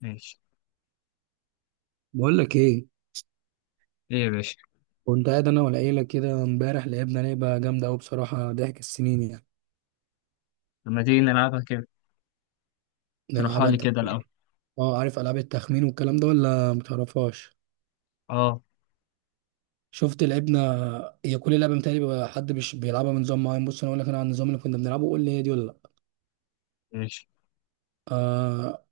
ماشي. بقول لك ايه؟ ايه يا باشا؟ كنت قاعد انا والعيله كده امبارح، لعبنا لعبه جامده قوي بصراحه، ضحك السنين يعني. لما تيجي نلعبها كده. اشرحها نلعبها لي انت. كده الأول. اه، عارف العاب التخمين والكلام ده ولا متعرفهاش؟ اه، شفت لعبنا. هي كل لعبه متهيألي بيبقى حد مش بيلعبها بنظام معين. بص انا اقول لك انا عن النظام اللي كنا بنلعبه، قول لي هي دي ولا لا. ماشي. آه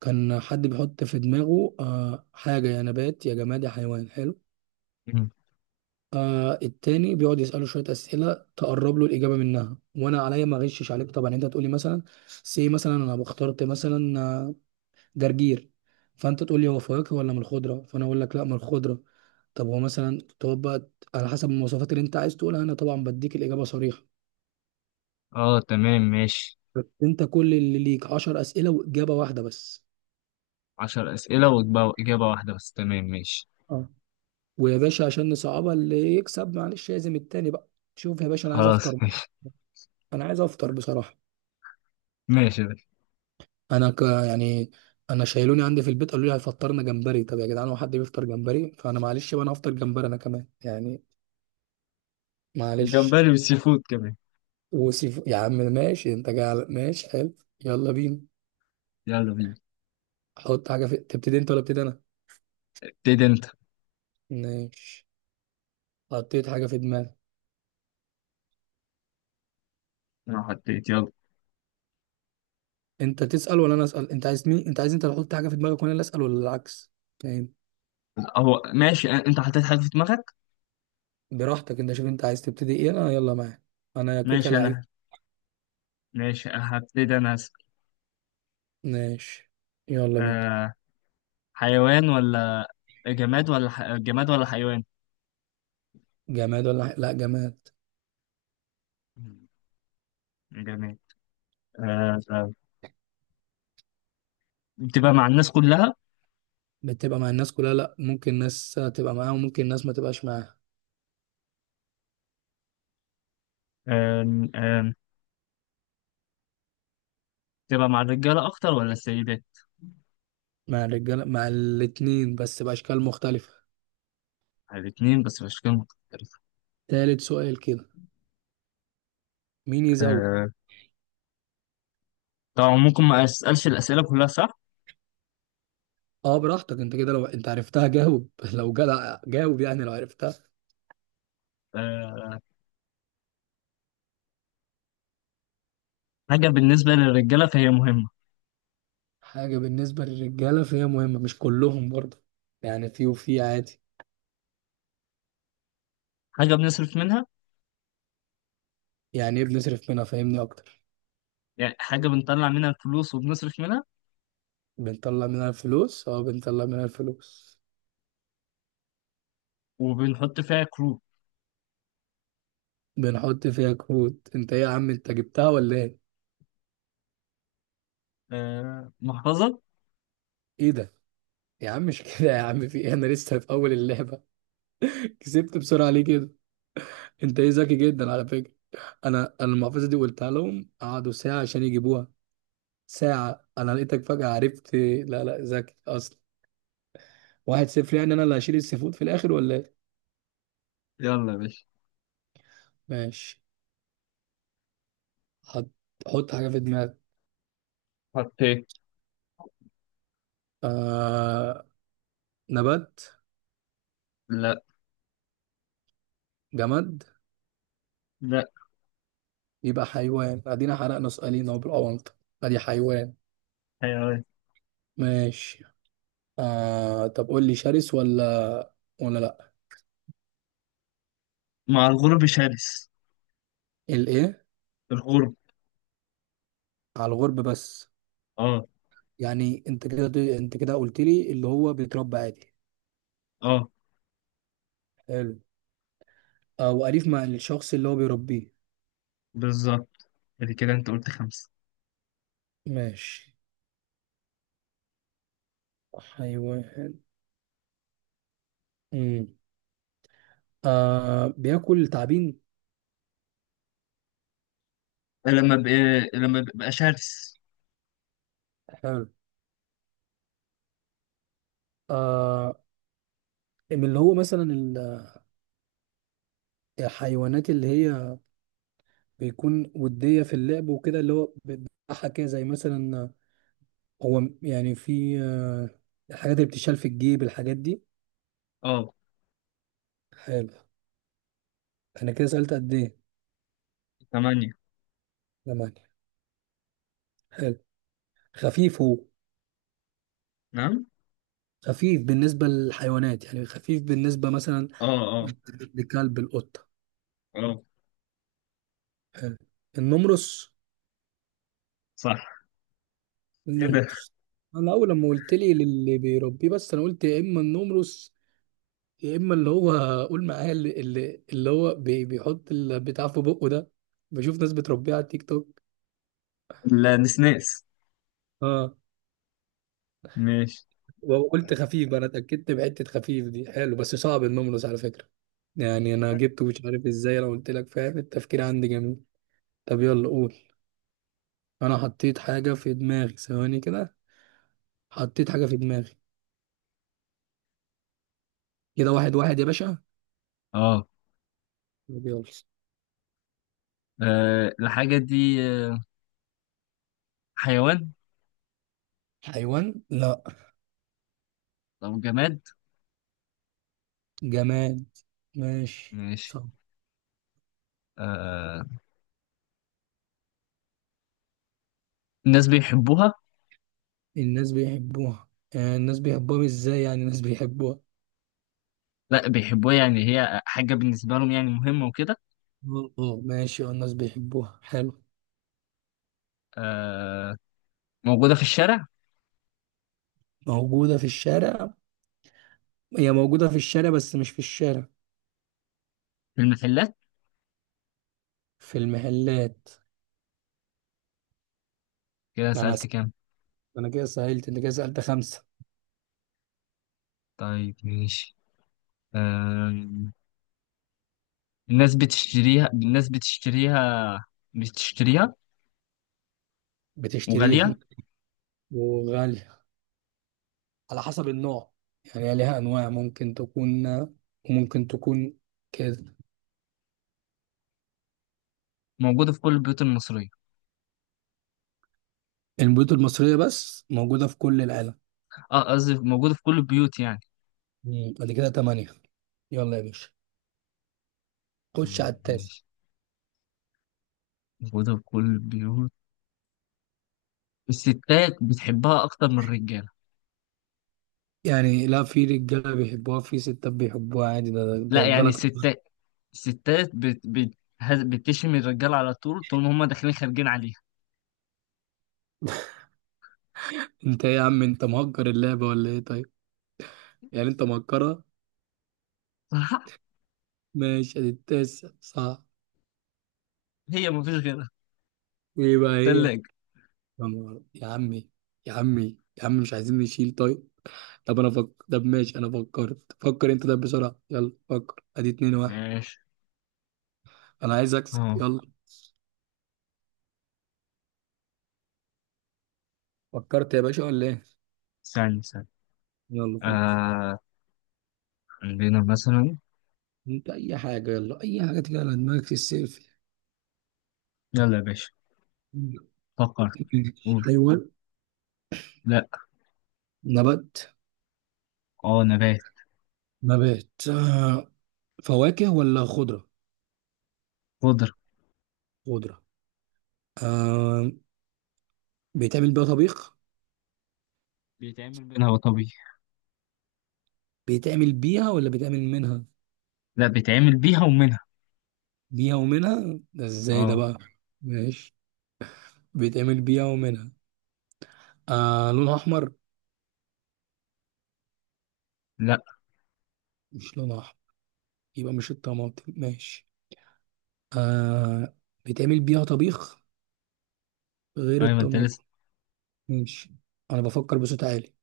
كان حد بيحط في دماغه حاجه، يا نبات يا جماد يا حيوان. حلو. مم. التاني بيقعد يسأله شوية أسئلة تقرب له الإجابة منها، وأنا عليا ما أغشش عليك طبعا. يعني أنت تقولي مثلا، سي مثلا أنا اخترت مثلا جرجير. فانت تقول لي هو فواكه ولا من الخضره، فانا اقول لك لا من الخضره. طب هو مثلا تقعد بقى على حسب المواصفات اللي انت عايز تقولها، انا طبعا بديك الاجابه صريحه. اه، تمام، ماشي. بس انت كل اللي ليك 10 اسئله واجابه واحده بس. 10 أسئلة وإجابة إجابة واحدة بس. تمام، ماشي. اه. ويا باشا عشان نصعبها اللي يكسب، معلش لازم التاني بقى. شوف يا باشا انا عايز خلاص افطر. ماشي، انا عايز افطر بصراحه. ماشي يا باشا. انا يعني. انا شايلوني عندي في البيت قالوا لي هيفطرنا جمبري. طب يا جدعان هو حد بيفطر جمبري؟ فانا معلش بقى، انا هفطر جمبري انا كمان يعني. معلش. الجمبري والسي فود كمان. وسيف يا عم ماشي، انت جاي على ماشي. حلو. يلا بينا. يلا بينا. حط حاجه في، تبتدي انت ولا ابتدي انا؟ ابتدي انت. ماشي. حطيت حاجه في دماغي. انا حطيت، يلا. انت تسال ولا انا اسال؟ انت عايز مين؟ انت عايز انت اللي تحط حاجه في دماغك وانا اللي اسال ولا العكس؟ فاهم. هو ماشي. انت حطيت حاجة في دماغك. براحتك انت، شوف انت عايز تبتدي ايه، انا يلا معاك. انا كيكه ماشي انا. لعيب. ماشي، هبتدي انا أسأل. ماشي. يلا بينا. آه. حيوان ولا جماد ولا جماد ولا حيوان. جماد ولا لا، جماد. مم. جماد. آه، آه. بتبقى مع الناس كلها. بتبقى مع الناس كلها؟ لا، ممكن ناس تبقى معاها وممكن ناس ما تبقاش معاها. آه، آه. تبقى مع الرجالة أكتر ولا السيدات؟ مع الرجاله، مع الاتنين بس باشكال مختلفه. مع الاتنين بس بشكل مختلف. تالت سؤال كده. مين يزوج. آه، طبعا ممكن ما أسألش الأسئلة كلها صح. اه براحتك انت، كده لو انت عرفتها جاوب لو جدع جاوب يعني لو عرفتها. آه، حاجة بالنسبة للرجالة فهي مهمة. حاجة بالنسبة للرجالة فهي مهمة، مش كلهم برضه. يعني في وفي عادي. حاجة بنصرف منها. يعني ايه بنصرف منها؟ فاهمني اكتر. يعني حاجة بنطلع منها الفلوس وبنصرف منها. بنطلع منها الفلوس، اه بنطلع منها الفلوس. وبنحط فيها كروت. بنحط فيها كروت؟ انت ايه يا عم، انت جبتها ولا ايه؟ آه، محفظة. ايه ده. يا عم مش كده، يا عم في ايه؟ انا لسه في اول اللعبة. كسبت بسرعة ليه كده؟ انت ايه ذكي جدا على فكرة. انا المحفظة دي قلتها لهم قعدوا ساعة عشان يجيبوها. ساعة أنا لقيتك فجأة عرفت. لا لا، ذكي أصلا. 1-0 يعني، أنا اللي هشيل السفود في الآخر ولا إيه؟ يلا يا باشا. ماشي. حط. حط حاجة في دماغك. حطيت. آه... نبات؟ لا، جماد؟ لا. يبقى حيوان. أدينا حرقنا سؤالين أهو بالأونطة. أدي حيوان. حيوان. ماشي. طب قول لي شرس ولا ولا لأ؟ مع الغرب شرس. الإيه؟ الغرب. على الغرب بس؟ اه، يعني أنت كده، أنت كده قلت لي اللي هو بيتربى عادي. اه، حلو. أو أليف مع الشخص اللي هو بيربيه. بالظبط. ادي كده انت قلت 5. ماشي. حيوان. امم بياكل تعابين. لما بقى شرس. حلو. آه من اللي هو مثلا الحيوانات اللي هي بيكون ودية في اللعب وكده، اللي هو بتضحك كده زي مثلا هو يعني في، الحاجات اللي بتشال في الجيب، الحاجات دي. اه. حلو. انا كده سألت قد ايه؟ 8. زمان. حلو. خفيف هو؟ نعم. خفيف بالنسبة للحيوانات يعني، خفيف بالنسبة مثلا اه، آه. لكلب، القطة. اه، حلو. النمرس. صح. ايه ده؟ النمرس. انا اول لما قلت لي للي بيربيه، بس انا قلت يا اما النمرس يا اما اللي هو، قول معايا، اللي هو بيحط البتاع في بقه ده، بشوف ناس بتربيه على التيك توك. النسناس. اه. ماشي. وقلت خفيف، انا اتاكدت بحته خفيف دي. حلو بس صعب النمرس على فكره، يعني انا جبته مش عارف ازاي لو قلت لك، فاهم التفكير عندي جميل. طب يلا قول. انا حطيت حاجه في دماغي، ثواني كده. حطيت حاجه في دماغي. كده واحد واحد يا باشا. اه، طب يلا. آه، الحاجة دي. آه، حيوان حيوان، لا. أو جماد. جماد. ماشي ماشي. صح. آه. الناس بيحبوها. الناس بيحبوها. الناس بيحبوها، ازاي يعني الناس بيحبوها؟ لا، بيحبوها يعني هي حاجة بالنسبة لهم، يعني مهمة وكده. اه آه، ماشي اه الناس بيحبوها. حلو. آه. موجودة في الشارع. موجودة في الشارع. هي موجودة في الشارع بس مش في الشارع. في المحلات. في المحلات. كده انا سألت س... كام؟ انا كده سهلت، انت كده سألت 5. طيب، ماشي. آه. الناس بتشتريها بتشتريها. بتشتريها. وغالية. وغالية. على حسب النوع، يعني هي ليها انواع ممكن تكون وممكن تكون كده. موجودة في كل البيوت المصرية. البيوت المصرية، بس موجودة في كل العالم. اه، قصدي موجودة في كل البيوت يعني. مم. بعد كده 8. يلا يا باشا، خش على التاسع. ماشي. موجودة في كل البيوت. الستات بتحبها أكتر من الرجالة. يعني لا، في رجاله بيحبوها في ستات بيحبوها عادي، ده لا يعني البلد. الستات. الستات بتشم الرجالة على طول، طول ما هما داخلين خارجين عليها. انت ايه يا عم، انت مهكر اللعبه ولا ايه طيب؟ يعني انت مهكرها. صح؟ ماشي ادي التاسع صح. هي مفيش غيرها. وايه بقى هي؟ تلاجة. يا عمي. يا عمي يا عم، مش عايزين نشيل طيب. طب انا فكر. طب ماشي انا فكرت، فكر انت ده بسرعه، يلا فكر، ادي 2-1. ماشي. انا عايز اكسب، اه، يلا. فكرت يا باشا ولا ايه؟ ثاني، ثاني. يلا فكر. آه، عندنا مثلا. انت اي حاجه، يلا اي حاجه تيجي على دماغك السيلفي. يلا يا باشا، فكر. قول. حيوان؟ لا. نبات. اه، نبات. نبات، فواكه ولا خضرة؟ خضرة. خضرة. آه بيتعمل بيها طبيخ؟ بيتعمل منها وطبيعي. بيتعمل بيها ولا بيتعمل منها؟ لا، بيتعمل بيها ومنها. بيها ومنها، ده ازاي ده اه. بقى؟ ماشي. بيتعمل بيها ومنها. لونها أحمر؟ لا. مش لونها أحمر، يبقى مش الطماطم. ماشي. آه بيتعمل بيها طبيخ غير ايوه انت الطماطم. لسه. ماشي. أنا بفكر بصوت عالي،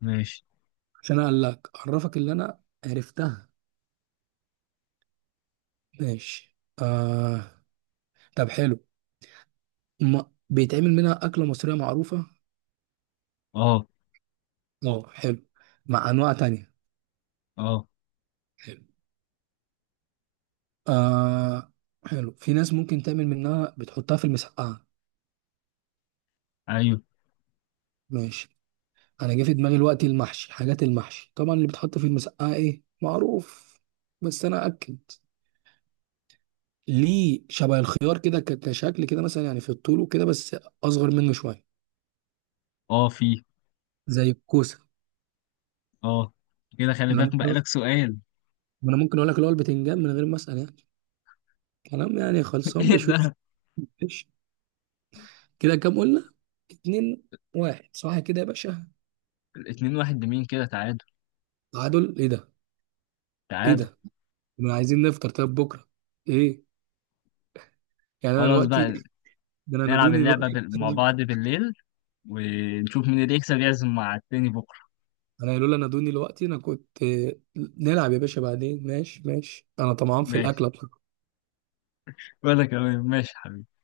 ماشي. عشان أقلك، أعرفك اللي أنا عرفتها. ماشي. آه طب حلو، ما بيتعمل منها أكلة مصرية معروفة. اه. اه حلو، مع انواع تانية. اه، حلو. آه حلو، في ناس ممكن تعمل منها بتحطها في المسقعه. ايوه. ماشي. انا جه في دماغي الوقت المحشي، حاجات المحشي طبعا اللي بتحط في المسقعه ايه معروف. بس انا اكد ليه، شبه الخيار كده كشكل كده مثلا يعني في الطول وكده بس اصغر منه شويه، اه، في. زي الكوسه. اه. كده خلي انا بالك ممكن بقالك سؤال. انا ممكن اقول لك اللي هو البتنجان من غير ما اسال يعني، كلام يعني خلصان ايه بشوش. ده؟ كده كام قلنا؟ 2-1، صح كده يا باشا؟ الاتنين واحد لمين كده؟ تعادل. تعادل؟ ايه ده. ايه تعادل. ده. ما عايزين نفطر طب بكره؟ ايه؟ يعني انا خلاص دلوقتي، بقى. ده انا نلعب نادوني اللعبة دلوقتي. مع بعض بالليل ونشوف مين اللي يكسب يعزم مع التاني بكرة. انا قالوا لي نادوني دلوقتي، انا كنت. نلعب يا باشا بعدين، ماشي ماشي، انا طمعان في ماشي. الاكله. ولا كمان ماشي حبيبي.